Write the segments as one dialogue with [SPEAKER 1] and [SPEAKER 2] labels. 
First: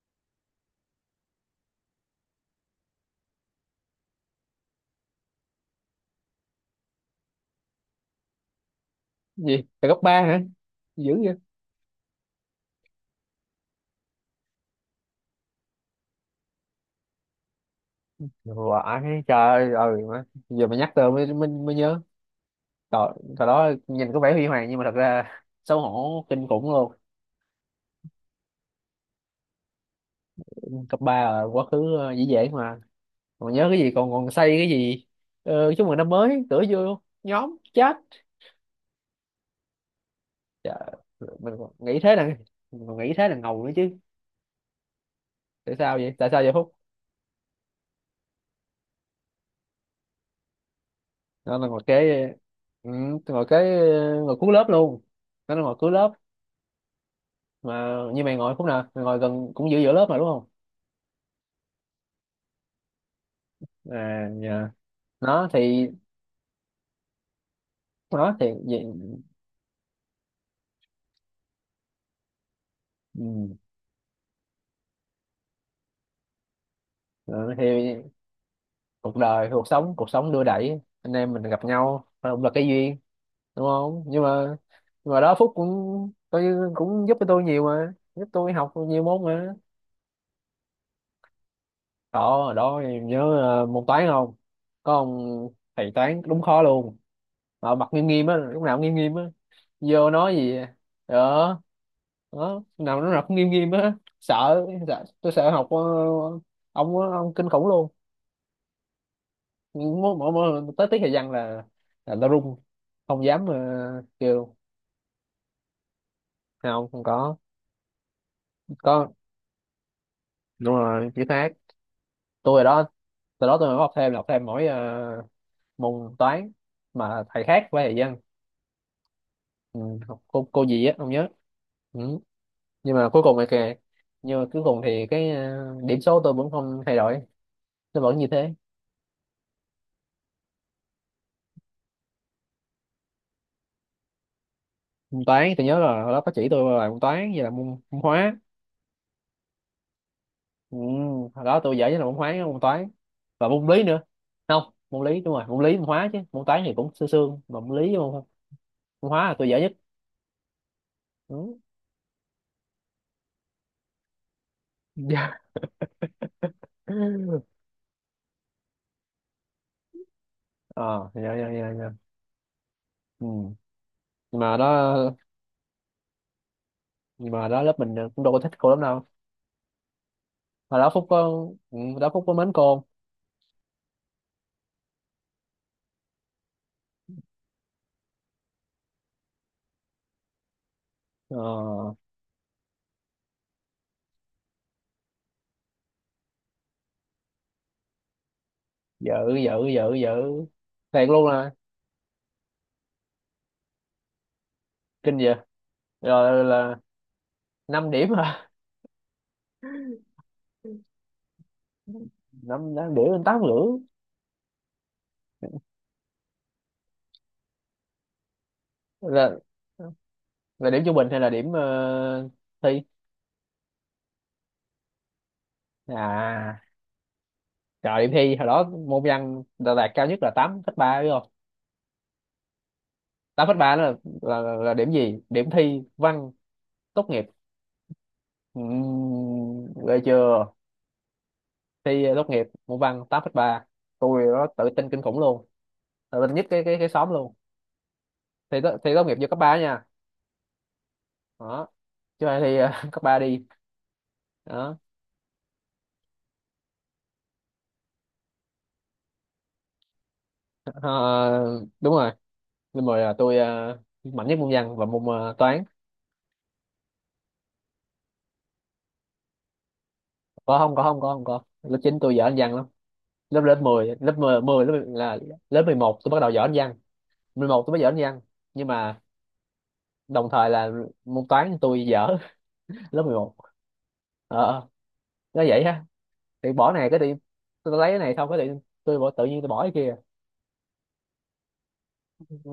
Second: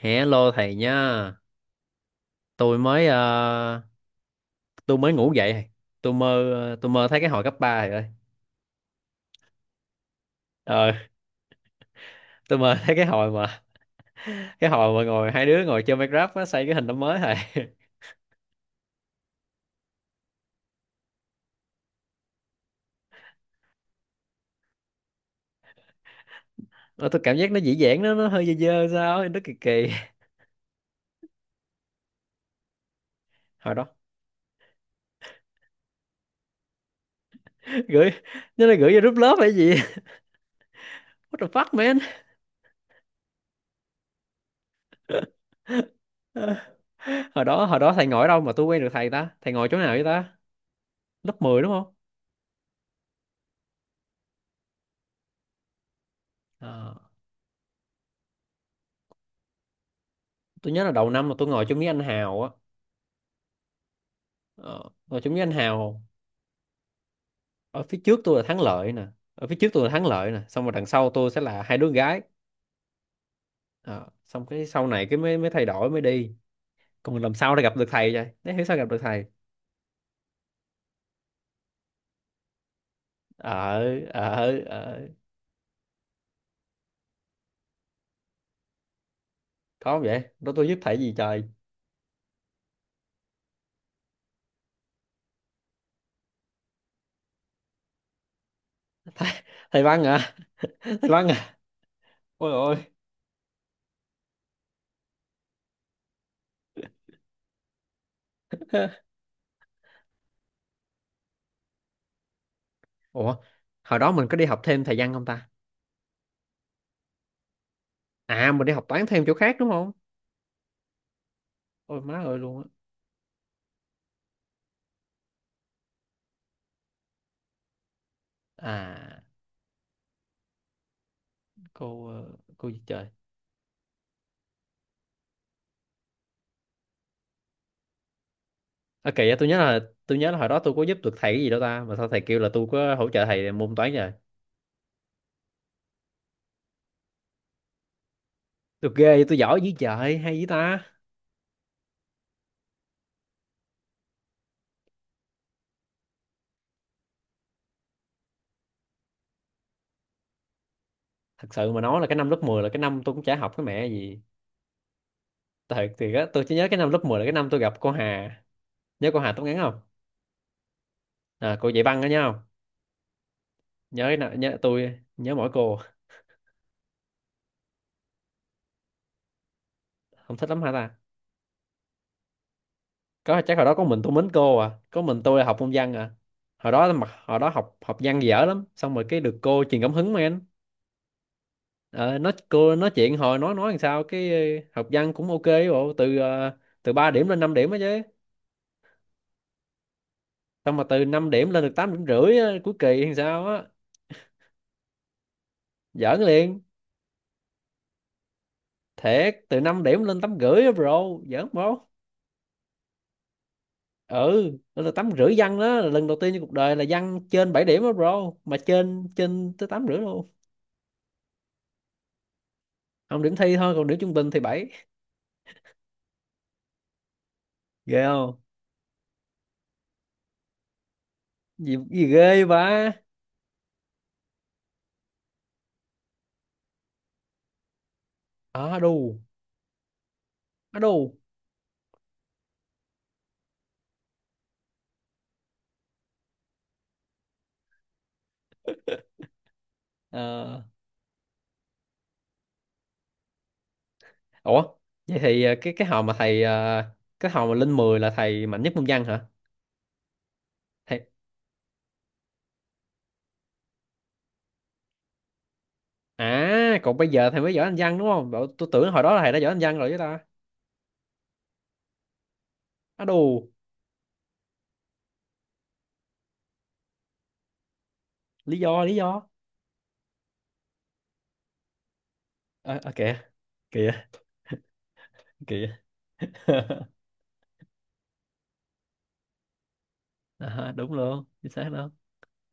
[SPEAKER 1] Hello thầy nha. Tôi mới ờ, tôi mới ngủ dậy thầy. Tôi mơ thấy cái hồi cấp 3 rồi.
[SPEAKER 2] Gì là cấp ba hả?
[SPEAKER 1] Ờ,
[SPEAKER 2] Dữ vậy.
[SPEAKER 1] tôi mơ thấy cái hồi mà ngồi hai đứa ngồi chơi Minecraft á, xây cái hình năm mới thầy.
[SPEAKER 2] Vãi, trời ơi, ừ, má. Giờ mà nhắc tới mới nhớ. Trời, thời đó nhìn có vẻ huy hoàng nhưng mà thật ra xấu hổ kinh khủng luôn.
[SPEAKER 1] Ờ, tôi cảm giác nó dĩ dãn nó hơi dơ dơ sao, ấy, nó kỳ kỳ.
[SPEAKER 2] Cấp ba là quá khứ, dễ dễ mà. Còn nhớ
[SPEAKER 1] Hồi
[SPEAKER 2] cái
[SPEAKER 1] đó
[SPEAKER 2] gì? Còn còn xây cái gì? Chúc mừng năm mới cửa vô nhóm chat.
[SPEAKER 1] gửi, nó là gửi vô group lớp hay gì?
[SPEAKER 2] Trời,
[SPEAKER 1] What the
[SPEAKER 2] mình còn
[SPEAKER 1] fuck
[SPEAKER 2] nghĩ
[SPEAKER 1] man?
[SPEAKER 2] thế là mình còn nghĩ thế là ngầu nữa chứ. Tại sao vậy, tại sao vậy Phúc?
[SPEAKER 1] Hồi đó thầy ngồi ở đâu mà tôi quen được thầy ta? Thầy ngồi chỗ nào vậy ta? Lớp
[SPEAKER 2] Nó
[SPEAKER 1] 10
[SPEAKER 2] là
[SPEAKER 1] đúng
[SPEAKER 2] ngồi
[SPEAKER 1] không?
[SPEAKER 2] kế Ừ, ngồi cuối lớp luôn. Nó là ngồi cuối lớp
[SPEAKER 1] Ờ,
[SPEAKER 2] Mà như mày ngồi khúc nào, mày ngồi gần cũng giữa giữa lớp mà đúng không?
[SPEAKER 1] tôi nhớ là đầu năm mà tôi ngồi chỗ Mỹ Anh Hào á.
[SPEAKER 2] À dạ.
[SPEAKER 1] Ờ, rồi chúng với
[SPEAKER 2] Nó
[SPEAKER 1] anh
[SPEAKER 2] thì,
[SPEAKER 1] Hào, ở phía trước
[SPEAKER 2] nó
[SPEAKER 1] tôi
[SPEAKER 2] thì
[SPEAKER 1] là Thắng
[SPEAKER 2] gì?
[SPEAKER 1] Lợi nè, ở phía trước tôi là Thắng Lợi nè xong rồi đằng sau tôi sẽ là hai đứa gái.
[SPEAKER 2] Ừ.
[SPEAKER 1] Ờ, xong cái sau này cái mới mới thay đổi mới đi. Còn làm
[SPEAKER 2] Ừ,
[SPEAKER 1] sao để
[SPEAKER 2] thì
[SPEAKER 1] gặp được thầy vậy, để hiểu sao gặp được
[SPEAKER 2] cuộc
[SPEAKER 1] thầy.
[SPEAKER 2] đời, cuộc sống đưa đẩy anh em mình gặp nhau, cũng là cái duyên đúng
[SPEAKER 1] ờ
[SPEAKER 2] không? Nhưng
[SPEAKER 1] ờ
[SPEAKER 2] mà,
[SPEAKER 1] ờ
[SPEAKER 2] nhưng mà đó Phúc cũng coi như cũng giúp cho tôi nhiều mà, giúp tôi học nhiều môn mà.
[SPEAKER 1] có không vậy, đó tôi giúp thầy gì trời.
[SPEAKER 2] Đó đó, nhớ môn toán không? Có ông thầy toán đúng khó luôn, mà mặt nghiêm nghiêm á, lúc nào cũng nghiêm nghiêm á.
[SPEAKER 1] thầy, Thầy văn
[SPEAKER 2] Vô
[SPEAKER 1] à?
[SPEAKER 2] nói gì
[SPEAKER 1] thầy văn à
[SPEAKER 2] đó
[SPEAKER 1] Ôi
[SPEAKER 2] đó,
[SPEAKER 1] ôi.
[SPEAKER 2] nào lúc nào cũng nghiêm nghiêm á. Sợ, tôi sợ học, ông á, ông kinh khủng luôn. Mỗi lần tới tiết thời gian là tao run, không
[SPEAKER 1] Ủa,
[SPEAKER 2] dám,
[SPEAKER 1] hồi đó mình có đi
[SPEAKER 2] kêu.
[SPEAKER 1] học thêm thầy văn không ta?
[SPEAKER 2] Không, không có.
[SPEAKER 1] À, mình đi học toán
[SPEAKER 2] Có,
[SPEAKER 1] thêm chỗ khác đúng không?
[SPEAKER 2] đúng rồi chữ khác.
[SPEAKER 1] Ôi má ơi
[SPEAKER 2] Tôi
[SPEAKER 1] luôn á.
[SPEAKER 2] hồi đó, từ đó tôi mới học thêm, là học thêm mỗi môn toán, mà thầy khác với thầy văn.
[SPEAKER 1] À,
[SPEAKER 2] Ừ, học cô gì á không nhớ. Ừ.
[SPEAKER 1] cô gì
[SPEAKER 2] nhưng
[SPEAKER 1] trời.
[SPEAKER 2] mà cuối cùng thì kìa nhưng mà cuối cùng thì cái, điểm số tôi vẫn không thay đổi, nó vẫn như thế.
[SPEAKER 1] À, kỳ á, tôi nhớ là hồi đó tôi có giúp được thầy cái gì đâu ta mà sao thầy kêu là tôi có hỗ trợ thầy môn toán rồi.
[SPEAKER 2] Môn toán tôi nhớ là hồi đó có chỉ tôi là môn toán, vậy là môn, môn hóa.
[SPEAKER 1] Tôi ghê vậy, tôi giỏi dữ trời hay dữ
[SPEAKER 2] Ừ,
[SPEAKER 1] ta.
[SPEAKER 2] hồi đó tôi giỏi nhất là môn hóa, môn toán và môn lý nữa. Không, môn lý, đúng rồi môn lý môn hóa, chứ môn toán thì cũng sương sương, mà môn lý với môn, môn hóa là tôi giỏi nhất.
[SPEAKER 1] Thật
[SPEAKER 2] Ừ.
[SPEAKER 1] sự mà nói là cái năm lớp 10 là cái năm tôi cũng chả học cái mẹ gì.
[SPEAKER 2] dạ.
[SPEAKER 1] Thật thì á, tôi chỉ nhớ cái năm lớp 10 là cái năm tôi gặp cô Hà. Nhớ cô Hà tóc ngắn không?
[SPEAKER 2] Ờ, dạ dạ
[SPEAKER 1] À, cô
[SPEAKER 2] dạ
[SPEAKER 1] dạy
[SPEAKER 2] dạ.
[SPEAKER 1] văn đó nhớ không?
[SPEAKER 2] Ừ. nhưng mà
[SPEAKER 1] Nhớ,
[SPEAKER 2] đó
[SPEAKER 1] tôi nhớ mỗi cô.
[SPEAKER 2] nhưng mà đó lớp mình cũng đâu có thích cô lắm đâu.
[SPEAKER 1] Không thích lắm hả
[SPEAKER 2] Mà đó
[SPEAKER 1] ta?
[SPEAKER 2] Phúc có Ừ, đó Phúc có mến cô.
[SPEAKER 1] Có chắc hồi đó có mình tôi mến cô à, có mình tôi là học môn văn à? Hồi đó mà, hồi đó học học văn dở lắm, xong rồi cái được cô truyền cảm hứng mà.
[SPEAKER 2] Ờ.
[SPEAKER 1] Ờ, nói, cô nói chuyện hồi nói làm sao cái học văn cũng ok ấy, bộ từ từ 3 điểm lên 5 điểm á chứ.
[SPEAKER 2] dữ dữ dữ Dữ.
[SPEAKER 1] Xong mà từ
[SPEAKER 2] Thiệt luôn
[SPEAKER 1] 5 điểm
[SPEAKER 2] à?
[SPEAKER 1] lên được 8 điểm rưỡi á, cuối kỳ làm sao á.
[SPEAKER 2] Kinh vậy.
[SPEAKER 1] Giỡn
[SPEAKER 2] Rồi
[SPEAKER 1] liền.
[SPEAKER 2] là, 5 điểm hả?
[SPEAKER 1] Thiệt, từ 5 điểm lên 8 rưỡi á bro. Giỡn bro.
[SPEAKER 2] Năm, năm điểm lên tám rưỡi?
[SPEAKER 1] Ừ, lên được 8 rưỡi văn, đó là lần đầu tiên trong cuộc đời là văn trên 7 điểm á bro, mà trên
[SPEAKER 2] là
[SPEAKER 1] trên tới 8 rưỡi luôn.
[SPEAKER 2] là điểm trung bình hay là điểm thi?
[SPEAKER 1] Không, điểm thi thôi, còn điểm trung bình thì bảy.
[SPEAKER 2] À, trời,
[SPEAKER 1] Ghê
[SPEAKER 2] điểm
[SPEAKER 1] không?
[SPEAKER 2] thi hồi đó môn văn đã đạt cao nhất là tám phẩy ba đúng không?
[SPEAKER 1] Gì ghê vậy?
[SPEAKER 2] Tám phẩy ba đó là, là điểm gì, điểm thi văn tốt nghiệp.
[SPEAKER 1] Ba à, đù.
[SPEAKER 2] Ghê chưa.
[SPEAKER 1] À, đù.
[SPEAKER 2] Thi tốt nghiệp môn văn tám phẩy ba, tôi đó tự tin kinh khủng luôn, tự tin nhất cái xóm luôn. Thi tốt nghiệp vô cấp ba nha. Đó. Chứ ai thi, cấp ba đi.
[SPEAKER 1] Ủa,
[SPEAKER 2] Đó.
[SPEAKER 1] vậy thì cái hồi mà thầy ờ, cái hồi mà lên 10 là thầy mạnh nhất môn văn hả? Thầy.
[SPEAKER 2] Ờ, đúng rồi. Nên mời là tôi, mạnh nhất môn văn và môn, toán.
[SPEAKER 1] À, còn bây giờ thầy mới giỏi anh văn đúng không? Bảo, tôi tưởng hồi đó là thầy đã giỏi anh văn rồi chứ ta.
[SPEAKER 2] Có không có không có không có lớp 9 tôi giỏi anh văn lắm.
[SPEAKER 1] Á
[SPEAKER 2] Lớp
[SPEAKER 1] đù,
[SPEAKER 2] lớp 10 10 lớp 11 tôi bắt đầu giỏi anh văn. Mười một tôi mới giỏi anh văn
[SPEAKER 1] lý
[SPEAKER 2] Nhưng
[SPEAKER 1] do lý
[SPEAKER 2] mà
[SPEAKER 1] do.
[SPEAKER 2] đồng thời là môn toán tôi dở.
[SPEAKER 1] Ờ à,
[SPEAKER 2] lớp
[SPEAKER 1] kìa,
[SPEAKER 2] 11.
[SPEAKER 1] kìa,
[SPEAKER 2] ờ ờ, nó vậy
[SPEAKER 1] kìa.
[SPEAKER 2] ha. Thì bỏ này cái đi, tôi lấy cái này xong cái đi, tôi bỏ tự nhiên tôi bỏ cái kia.
[SPEAKER 1] À, đúng luôn, chính xác luôn.
[SPEAKER 2] Ừ.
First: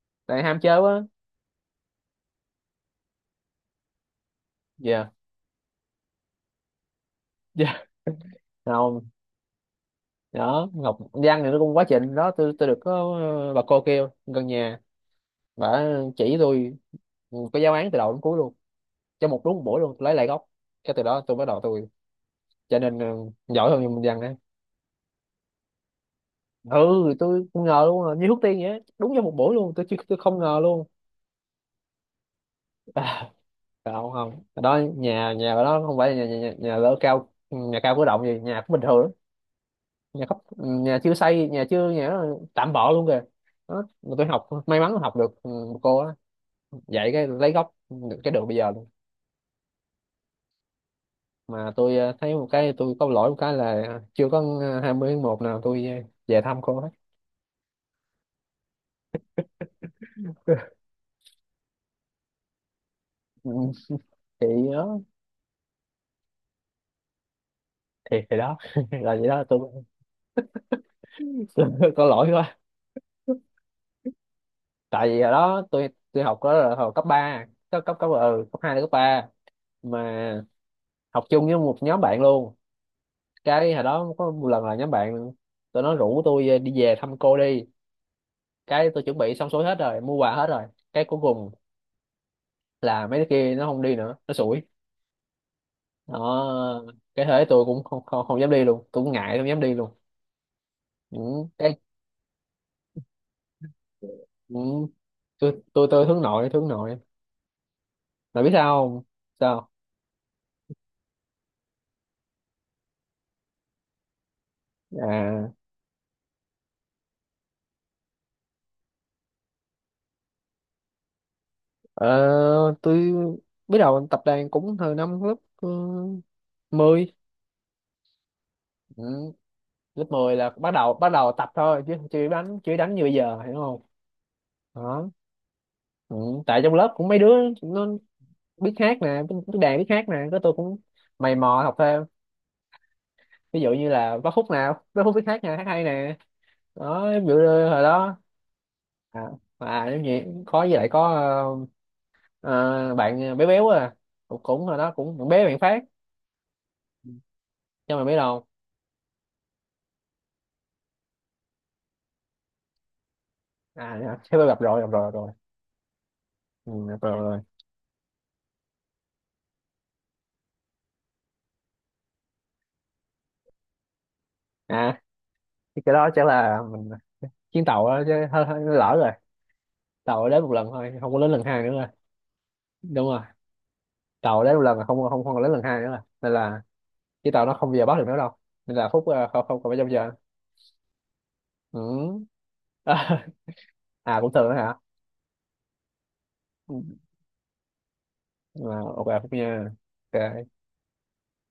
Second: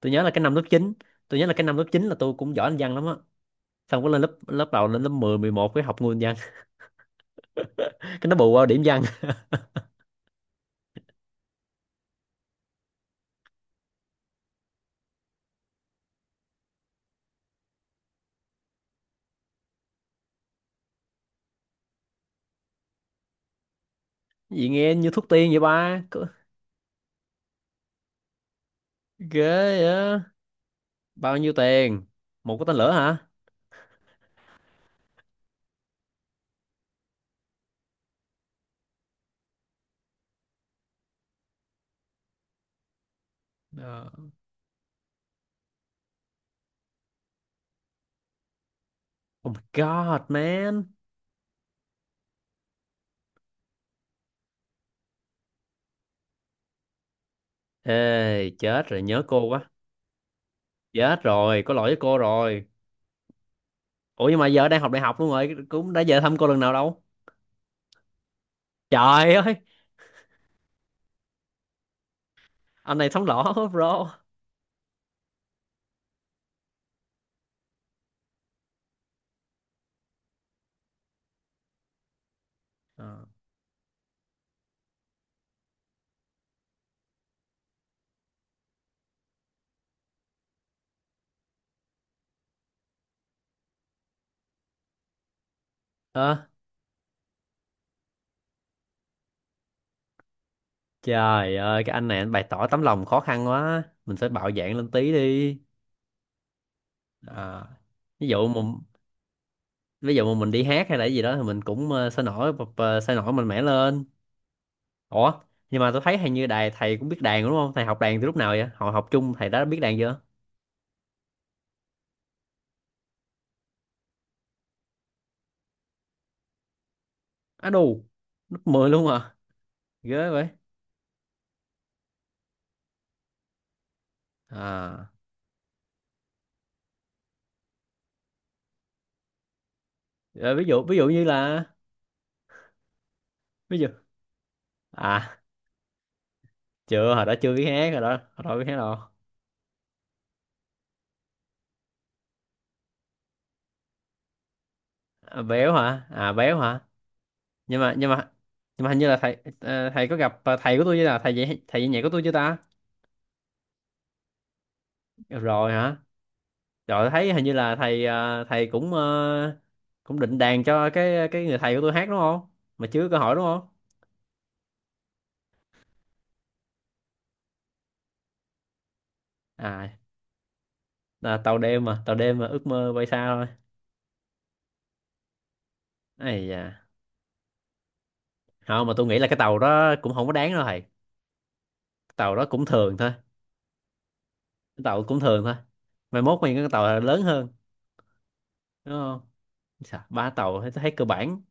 [SPEAKER 1] Tôi nhớ là cái
[SPEAKER 2] Tại
[SPEAKER 1] năm
[SPEAKER 2] ham
[SPEAKER 1] lớp
[SPEAKER 2] chơi
[SPEAKER 1] 9
[SPEAKER 2] quá.
[SPEAKER 1] tôi nhớ là cái năm lớp 9 là tôi cũng giỏi anh văn lắm á. Xong có lên lớp lớp đầu lên lớp
[SPEAKER 2] Dạ.
[SPEAKER 1] mười mười một cái học nguyên văn.
[SPEAKER 2] yeah.
[SPEAKER 1] Cái nó bù qua điểm văn.
[SPEAKER 2] Đó, Ngọc Giang thì nó cũng quá trình đó, tôi được có bà cô kêu gần nhà, bà chỉ tôi, có giáo án từ đầu đến cuối luôn. Trong một, đúng một buổi luôn tôi lấy lại gốc. Cái từ đó tôi bắt đầu, tôi trở nên giỏi hơn Minh Giang đấy.
[SPEAKER 1] Vậy nghe như thuốc tiên vậy ba.
[SPEAKER 2] Ừ, tôi không ngờ luôn à, như thuốc tiên vậy á. Đúng trong một buổi luôn,
[SPEAKER 1] Ghê
[SPEAKER 2] tôi
[SPEAKER 1] á.
[SPEAKER 2] không ngờ luôn.
[SPEAKER 1] Bao nhiêu tiền? Một cái tên lửa hả?
[SPEAKER 2] À, không không. Ở đó nhà, nhà ở đó không phải là nhà nhà, nhà lỡ cao nhà cao cửa động gì, nhà cũng bình thường lắm. Nhà chưa xây, nhà chưa nhà nó tạm bợ luôn kìa. Đó,
[SPEAKER 1] Ờ.
[SPEAKER 2] mà tôi học may mắn học được, ừ, cô á, dạy cái lấy gốc được cái đường bây giờ luôn.
[SPEAKER 1] Oh my God, man.
[SPEAKER 2] Mà tôi, thấy một cái tôi có lỗi một cái là chưa có 20 tháng 1 nào tôi, về thăm cô hết.
[SPEAKER 1] Ê, chết rồi, nhớ cô quá. Chết rồi, có lỗi với cô rồi.
[SPEAKER 2] Ừ,
[SPEAKER 1] Ủa nhưng mà
[SPEAKER 2] thì
[SPEAKER 1] giờ đang học
[SPEAKER 2] đó
[SPEAKER 1] đại học luôn rồi, cũng đã về thăm cô lần nào đâu.
[SPEAKER 2] thì đó là vậy
[SPEAKER 1] Trời
[SPEAKER 2] đó
[SPEAKER 1] ơi,
[SPEAKER 2] tôi, tôi có lỗi quá.
[SPEAKER 1] anh này sống lỏ quá, bro.
[SPEAKER 2] Tại vì hồi đó tôi học đó là hồi cấp ba, cấp cấp cấp ừ, cấp 2 đến cấp ba, mà học chung với một nhóm bạn luôn.
[SPEAKER 1] Ờ,
[SPEAKER 2] Cái hồi đó có một lần là nhóm bạn, tụi nó rủ tôi đi về thăm cô đi, cái tôi chuẩn bị xong xuôi hết rồi, mua quà hết rồi, cái cuối cùng là mấy đứa kia nó không đi nữa, nó sủi.
[SPEAKER 1] Ờ,
[SPEAKER 2] Đó, cái thế tôi cũng không không, không dám đi luôn, tôi cũng ngại không dám đi luôn. Những
[SPEAKER 1] trời
[SPEAKER 2] cái
[SPEAKER 1] ơi, cái anh này anh bày tỏ tấm lòng khó khăn quá. Mình phải bạo dạn
[SPEAKER 2] những
[SPEAKER 1] lên tí đi.
[SPEAKER 2] tôi hướng nội, hướng nội
[SPEAKER 1] Ờ, ví
[SPEAKER 2] mà
[SPEAKER 1] dụ
[SPEAKER 2] biết
[SPEAKER 1] mà,
[SPEAKER 2] sao không. Sao.
[SPEAKER 1] ví dụ mà mình đi hát hay là cái gì đó thì mình cũng sôi nổi mạnh mẽ lên. Ủa,
[SPEAKER 2] À,
[SPEAKER 1] nhưng mà tôi thấy hình như đài thầy cũng biết đàn đúng không? Thầy học đàn từ lúc nào vậy? Hồi học chung thầy đã biết đàn chưa?
[SPEAKER 2] ờ, tôi biết đầu tập đàn cũng từ năm lớp, 10.
[SPEAKER 1] Á đù, lớp 10
[SPEAKER 2] Ừ.
[SPEAKER 1] luôn à?
[SPEAKER 2] Lớp
[SPEAKER 1] Ghê
[SPEAKER 2] mười
[SPEAKER 1] vậy.
[SPEAKER 2] là bắt đầu, tập thôi chứ chưa đánh, như bây giờ hiểu không. Đó.
[SPEAKER 1] À.
[SPEAKER 2] Ừ. Tại trong lớp cũng mấy đứa nó biết hát nè, biết đàn biết hát nè, cái tôi
[SPEAKER 1] Rồi ví
[SPEAKER 2] cũng
[SPEAKER 1] dụ ví dụ như
[SPEAKER 2] mày mò
[SPEAKER 1] là
[SPEAKER 2] học thêm. Ví dụ
[SPEAKER 1] ví dụ
[SPEAKER 2] như là bác Phúc, nào bác Phúc biết
[SPEAKER 1] à,
[SPEAKER 2] hát nè, hát hay nè. Đó
[SPEAKER 1] chưa, hồi
[SPEAKER 2] ví
[SPEAKER 1] đó
[SPEAKER 2] dụ
[SPEAKER 1] chưa biết
[SPEAKER 2] như hồi
[SPEAKER 1] hát rồi đó,
[SPEAKER 2] đó.
[SPEAKER 1] hồi đó biết hát đâu.
[SPEAKER 2] À, à giống như có, với lại có ờ, bạn bé béo à, cũng, cũng hồi đó cũng bạn
[SPEAKER 1] À,
[SPEAKER 2] bé bạn
[SPEAKER 1] béo
[SPEAKER 2] phát
[SPEAKER 1] hả? À béo hả? nhưng mà
[SPEAKER 2] cho mày
[SPEAKER 1] nhưng
[SPEAKER 2] biết
[SPEAKER 1] mà
[SPEAKER 2] đâu.
[SPEAKER 1] nhưng mà hình như là thầy có gặp thầy của tôi chưa, là thầy dạy nhạc của tôi chưa ta?
[SPEAKER 2] À dạ, thế tôi gặp rồi, gặp rồi.
[SPEAKER 1] Rồi hả?
[SPEAKER 2] Ừ, gặp
[SPEAKER 1] Rồi
[SPEAKER 2] rồi, gặp
[SPEAKER 1] thấy
[SPEAKER 2] rồi.
[SPEAKER 1] hình như là thầy cũng cũng định đàn cho cái người thầy của tôi hát đúng không, mà chưa có hỏi đúng không?
[SPEAKER 2] À, thì cái đó chắc là mình chuyến tàu đó chứ hơi, hơi lỡ rồi.
[SPEAKER 1] À
[SPEAKER 2] Tàu đến một lần thôi, không có đến
[SPEAKER 1] là
[SPEAKER 2] lần
[SPEAKER 1] tàu
[SPEAKER 2] hai nữa
[SPEAKER 1] đêm
[SPEAKER 2] rồi.
[SPEAKER 1] mà, tàu đêm mà ước mơ bay
[SPEAKER 2] Đúng rồi,
[SPEAKER 1] xa thôi.
[SPEAKER 2] tàu đến một lần là không không không có đến lần hai nữa rồi, nên
[SPEAKER 1] Ấy
[SPEAKER 2] là
[SPEAKER 1] da,
[SPEAKER 2] cái tàu nó không bao giờ bắt được nữa đâu. Nên
[SPEAKER 1] không
[SPEAKER 2] là
[SPEAKER 1] mà tôi
[SPEAKER 2] Phúc,
[SPEAKER 1] nghĩ là cái
[SPEAKER 2] không,
[SPEAKER 1] tàu
[SPEAKER 2] không còn bao
[SPEAKER 1] đó
[SPEAKER 2] giờ.
[SPEAKER 1] cũng không có đáng đâu thầy, cái
[SPEAKER 2] Ừ.
[SPEAKER 1] tàu đó cũng thường thôi.
[SPEAKER 2] à, cũng thường đó hả?
[SPEAKER 1] Cái tàu cũng thường thôi, mai mốt mình cái
[SPEAKER 2] Ừ.
[SPEAKER 1] tàu lớn hơn,
[SPEAKER 2] À,
[SPEAKER 1] đúng
[SPEAKER 2] ok
[SPEAKER 1] không?
[SPEAKER 2] Phúc nha.
[SPEAKER 1] Chà, ba
[SPEAKER 2] Ok.
[SPEAKER 1] tàu thấy, thấy cơ bản,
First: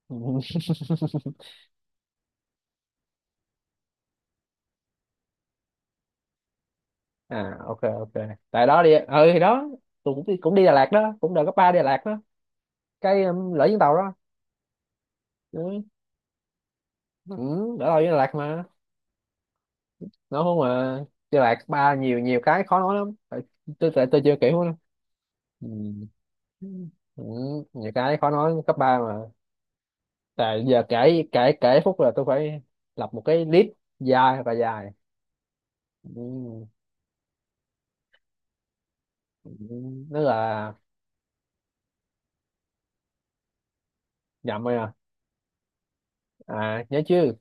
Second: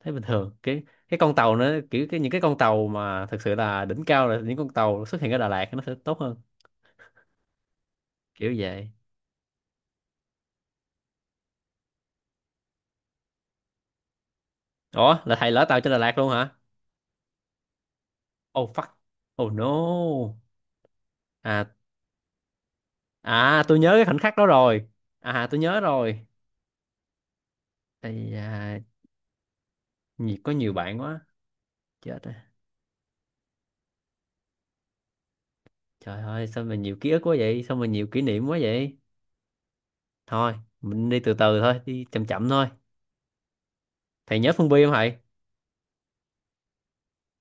[SPEAKER 1] thấy bình thường. Cái con tàu nữa kiểu, cái những cái con tàu mà thực sự là đỉnh cao là những con tàu xuất hiện ở Đà Lạt nó sẽ tốt hơn,
[SPEAKER 2] à, ok ok.
[SPEAKER 1] kiểu
[SPEAKER 2] Tại đó
[SPEAKER 1] vậy.
[SPEAKER 2] đi, ừ thì đó, tôi cũng đi Đà Lạt đó, cũng đợt cấp ba đi Đà Lạt đó, cái lỡ chuyến tàu đó.
[SPEAKER 1] Ủa là thầy lỡ tàu
[SPEAKER 2] Ừ,
[SPEAKER 1] trên Đà Lạt luôn hả?
[SPEAKER 2] ừ, đỡ tàu với Đà Lạt mà.
[SPEAKER 1] Oh fuck. Oh no.
[SPEAKER 2] Nó không mà, Đà Lạt cấp
[SPEAKER 1] À,
[SPEAKER 2] ba nhiều, nhiều cái khó nói lắm. Tại
[SPEAKER 1] à, tôi nhớ
[SPEAKER 2] tôi,
[SPEAKER 1] cái
[SPEAKER 2] tại
[SPEAKER 1] khoảnh
[SPEAKER 2] tôi chưa
[SPEAKER 1] khắc đó
[SPEAKER 2] kiểu lắm.
[SPEAKER 1] rồi. À tôi
[SPEAKER 2] Ừ.
[SPEAKER 1] nhớ rồi.
[SPEAKER 2] Ừ, nhiều cái khó
[SPEAKER 1] Ây
[SPEAKER 2] nói cấp
[SPEAKER 1] da,
[SPEAKER 2] ba mà.
[SPEAKER 1] nhiều, có
[SPEAKER 2] Tại
[SPEAKER 1] nhiều
[SPEAKER 2] giờ
[SPEAKER 1] bạn quá.
[SPEAKER 2] kể kể kể phút là
[SPEAKER 1] Chết.
[SPEAKER 2] tôi phải lập một cái list dài và dài.
[SPEAKER 1] Trời ơi, sao
[SPEAKER 2] Ừ.
[SPEAKER 1] mà nhiều ký ức quá vậy? Sao mà nhiều kỷ niệm quá vậy?
[SPEAKER 2] Ừ, nó
[SPEAKER 1] Thôi,
[SPEAKER 2] là.
[SPEAKER 1] mình đi từ từ thôi, đi chậm chậm thôi. Thầy nhớ
[SPEAKER 2] Nhầm
[SPEAKER 1] Phương
[SPEAKER 2] rồi
[SPEAKER 1] Vi không
[SPEAKER 2] à,
[SPEAKER 1] thầy?
[SPEAKER 2] à nhớ chứ.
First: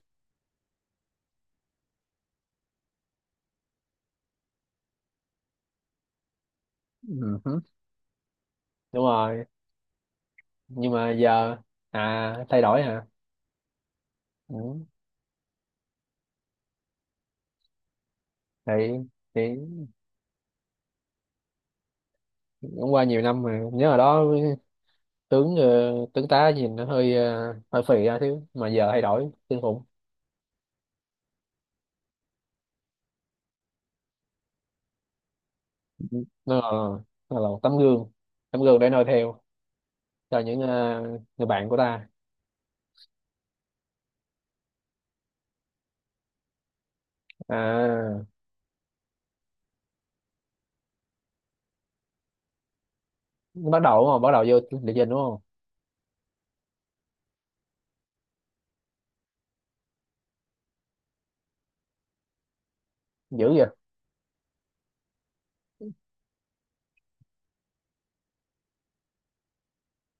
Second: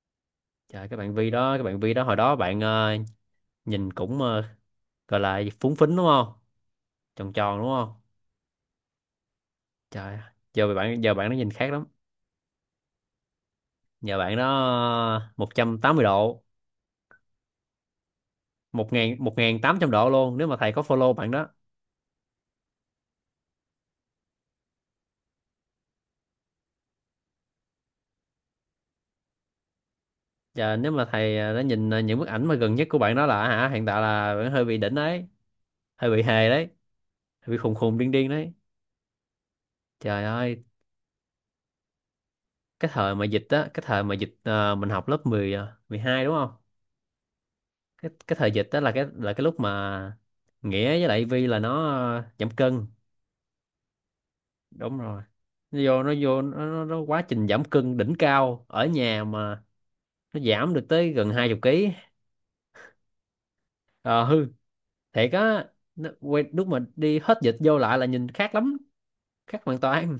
[SPEAKER 1] Trời, cái bạn Vi đó hồi đó bạn nhìn cũng gọi là phúng phính đúng không? Tròn
[SPEAKER 2] Ừ.
[SPEAKER 1] tròn
[SPEAKER 2] Hứ,
[SPEAKER 1] đúng không?
[SPEAKER 2] đúng rồi.
[SPEAKER 1] Trời,
[SPEAKER 2] Nhưng mà
[SPEAKER 1] giờ bạn nó nhìn
[SPEAKER 2] giờ,
[SPEAKER 1] khác lắm.
[SPEAKER 2] à thay đổi hả?
[SPEAKER 1] Giờ bạn đó
[SPEAKER 2] Ừ.
[SPEAKER 1] 180 độ,
[SPEAKER 2] thì
[SPEAKER 1] một một
[SPEAKER 2] thì
[SPEAKER 1] ngàn tám trăm độ luôn nếu mà thầy có follow bạn đó.
[SPEAKER 2] cũng qua nhiều năm mà, nhớ hồi đó tướng, tướng tá nhìn nó hơi, hơi phì ra thiếu, mà giờ thay đổi kinh khủng.
[SPEAKER 1] Giờ nếu mà đã nhìn những bức ảnh mà gần nhất của bạn đó là hả, hiện tại là bạn hơi bị đỉnh đấy,
[SPEAKER 2] Ừ.
[SPEAKER 1] hơi bị hề đấy,
[SPEAKER 2] Nó là
[SPEAKER 1] hơi bị
[SPEAKER 2] một
[SPEAKER 1] khùng
[SPEAKER 2] tấm
[SPEAKER 1] khùng điên
[SPEAKER 2] gương,
[SPEAKER 1] điên đấy.
[SPEAKER 2] tấm gương để noi theo
[SPEAKER 1] Trời
[SPEAKER 2] cho những,
[SPEAKER 1] ơi,
[SPEAKER 2] người bạn của ta.
[SPEAKER 1] cái thời mà dịch mình học lớp 10, à, 12 đúng không?
[SPEAKER 2] À
[SPEAKER 1] Cái thời dịch đó là cái lúc mà Nghĩa với lại Vi là nó giảm cân.
[SPEAKER 2] nó bắt đầu đúng không, bắt đầu vô địa
[SPEAKER 1] Đúng
[SPEAKER 2] trình đúng
[SPEAKER 1] rồi,
[SPEAKER 2] không.
[SPEAKER 1] nó vô nó vô nó quá trình giảm cân đỉnh cao ở nhà mà, nó giảm được tới gần 20 kg.
[SPEAKER 2] Dữ vậy.
[SPEAKER 1] Ờ hư, thiệt á. Nó, lúc mà đi hết dịch vô lại là nhìn khác lắm, khác hoàn toàn.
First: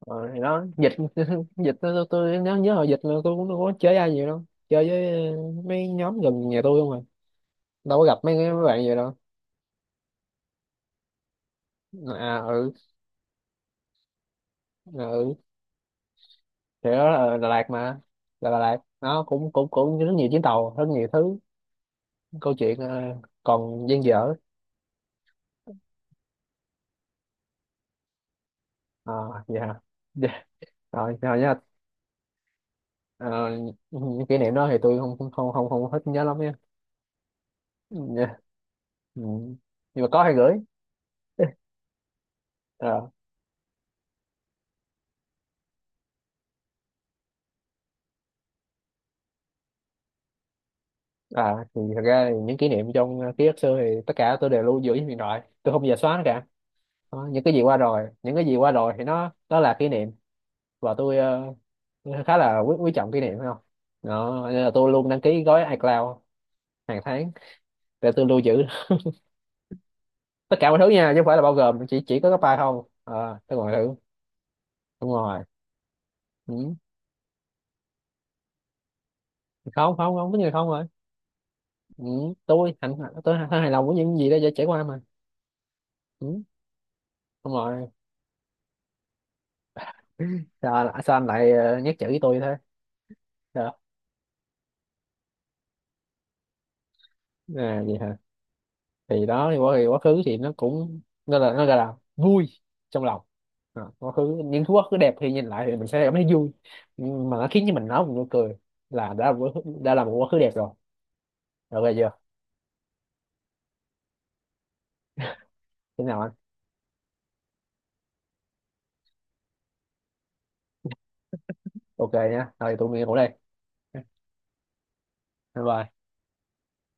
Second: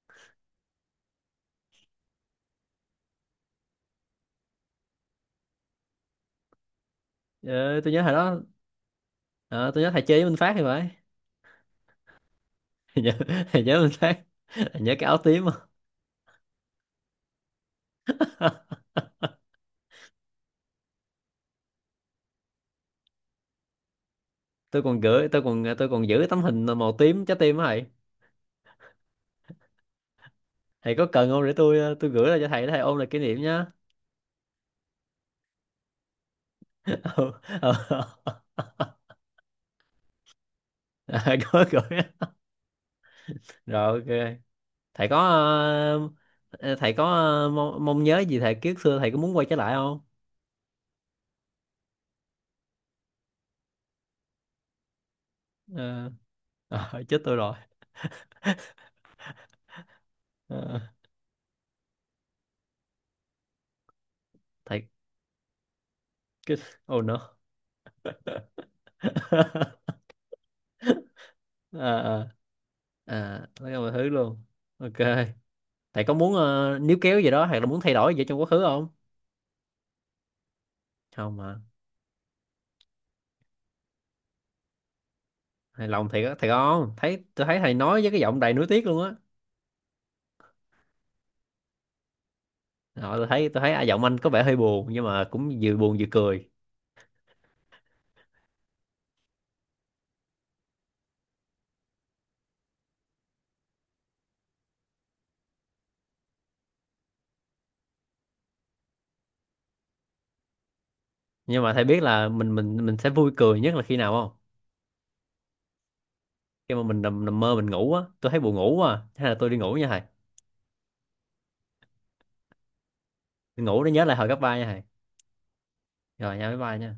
[SPEAKER 2] Ờ, thì nó dịch, dịch tôi, nhớ, hồi dịch là tôi cũng không có chơi ai nhiều đâu, chơi với, mấy nhóm gần nhà tôi không à,
[SPEAKER 1] Ờ, tôi
[SPEAKER 2] đâu
[SPEAKER 1] nhớ
[SPEAKER 2] có
[SPEAKER 1] hồi
[SPEAKER 2] gặp mấy
[SPEAKER 1] đó,
[SPEAKER 2] mấy bạn vậy đâu.
[SPEAKER 1] ờ, tôi nhớ thầy chơi với Minh Phát thì phải.
[SPEAKER 2] À. Ừ.
[SPEAKER 1] Thầy nhớ Thầy nhớ Minh Phát, thầy nhớ cái áo
[SPEAKER 2] Ừ
[SPEAKER 1] tím.
[SPEAKER 2] thì đó là Đà Lạt mà, là Đà Lạt nó cũng cũng cũng rất nhiều chuyến tàu, rất nhiều thứ, câu chuyện còn dang dở.
[SPEAKER 1] Tôi còn giữ tấm hình màu tím trái tim á thầy.
[SPEAKER 2] À, vậy hả. Dạ,
[SPEAKER 1] Thầy có
[SPEAKER 2] rồi
[SPEAKER 1] cần
[SPEAKER 2] rồi
[SPEAKER 1] không để
[SPEAKER 2] nha.
[SPEAKER 1] tôi tôi gửi lại cho thầy để thầy ôm lại kỷ niệm
[SPEAKER 2] Ờ,
[SPEAKER 1] nhá?
[SPEAKER 2] những kỷ niệm đó thì tôi không không không không, không hết nhớ lắm nha.
[SPEAKER 1] Ừ, ừ.
[SPEAKER 2] Dạ. Ừ. Nhưng mà có hay gửi.
[SPEAKER 1] À, có gửi.
[SPEAKER 2] Ờ.
[SPEAKER 1] Rồi ok, thầy có thầy có mong nhớ gì thầy kiếp xưa, thầy có muốn quay trở lại không?
[SPEAKER 2] À thì thật ra thì những kỷ niệm trong, ký ức xưa thì tất cả tôi đều lưu giữ trên điện thoại, tôi không bao giờ
[SPEAKER 1] Ờ,
[SPEAKER 2] xóa nó cả.
[SPEAKER 1] ờ, chết
[SPEAKER 2] Đó,
[SPEAKER 1] tôi
[SPEAKER 2] những cái
[SPEAKER 1] rồi.
[SPEAKER 2] gì qua rồi, thì nó đó là kỷ niệm,
[SPEAKER 1] Ờ,
[SPEAKER 2] và tôi, khá là quý, quý trọng kỷ niệm phải không. Đó nên là
[SPEAKER 1] thầy
[SPEAKER 2] tôi luôn đăng ký gói iCloud
[SPEAKER 1] cái oh
[SPEAKER 2] hàng tháng
[SPEAKER 1] no.
[SPEAKER 2] để tôi lưu giữ tất cả mọi thứ nha, chứ không phải là bao gồm chỉ
[SPEAKER 1] À,
[SPEAKER 2] có cái file không à,
[SPEAKER 1] à, à,
[SPEAKER 2] tôi
[SPEAKER 1] tất
[SPEAKER 2] còn
[SPEAKER 1] cả mọi
[SPEAKER 2] thử.
[SPEAKER 1] thứ luôn. Ok,
[SPEAKER 2] Đúng rồi.
[SPEAKER 1] thầy có muốn
[SPEAKER 2] Ừ.
[SPEAKER 1] níu kéo gì đó hay là muốn thay đổi gì trong quá khứ không?
[SPEAKER 2] không không Không, có người không rồi.
[SPEAKER 1] Không mà,
[SPEAKER 2] Ừ. tôi hạnh tôi hài lòng với những gì đã trải qua mà.
[SPEAKER 1] hài lòng thiệt á,
[SPEAKER 2] Ừ.
[SPEAKER 1] thiệt không? Thấy tôi
[SPEAKER 2] Đúng
[SPEAKER 1] thấy thầy
[SPEAKER 2] rồi.
[SPEAKER 1] nói với cái giọng đầy nuối tiếc luôn á.
[SPEAKER 2] Sao anh lại, nhắc chữ với tôi thế.
[SPEAKER 1] Ờ, tôi thấy
[SPEAKER 2] Sao.
[SPEAKER 1] à, giọng anh có vẻ hơi buồn nhưng mà cũng vừa buồn vừa cười.
[SPEAKER 2] À, gì hả. Thì quá khứ thì nó cũng, nó là nó gọi là vui trong lòng. À, quá khứ những thứ quá khứ đẹp thì nhìn lại thì mình sẽ cảm thấy vui. Nhưng mà nó khiến cho mình nói một nụ cười, là đã là một quá khứ, đã là một quá khứ đẹp rồi.
[SPEAKER 1] Nhưng mà
[SPEAKER 2] Được
[SPEAKER 1] thầy
[SPEAKER 2] rồi
[SPEAKER 1] biết
[SPEAKER 2] chưa.
[SPEAKER 1] là mình sẽ vui cười nhất là khi nào không?
[SPEAKER 2] Thế nào anh.
[SPEAKER 1] Khi mà mình nằm mơ mình ngủ á, tôi thấy buồn ngủ quá à, hay là tôi đi ngủ nha thầy.
[SPEAKER 2] Ok nhá, rồi tụi mình ngủ đây.
[SPEAKER 1] Đi ngủ để nhớ lại hồi cấp ba nha thầy.
[SPEAKER 2] Bye bye.
[SPEAKER 1] Rồi nha, bye bye nha.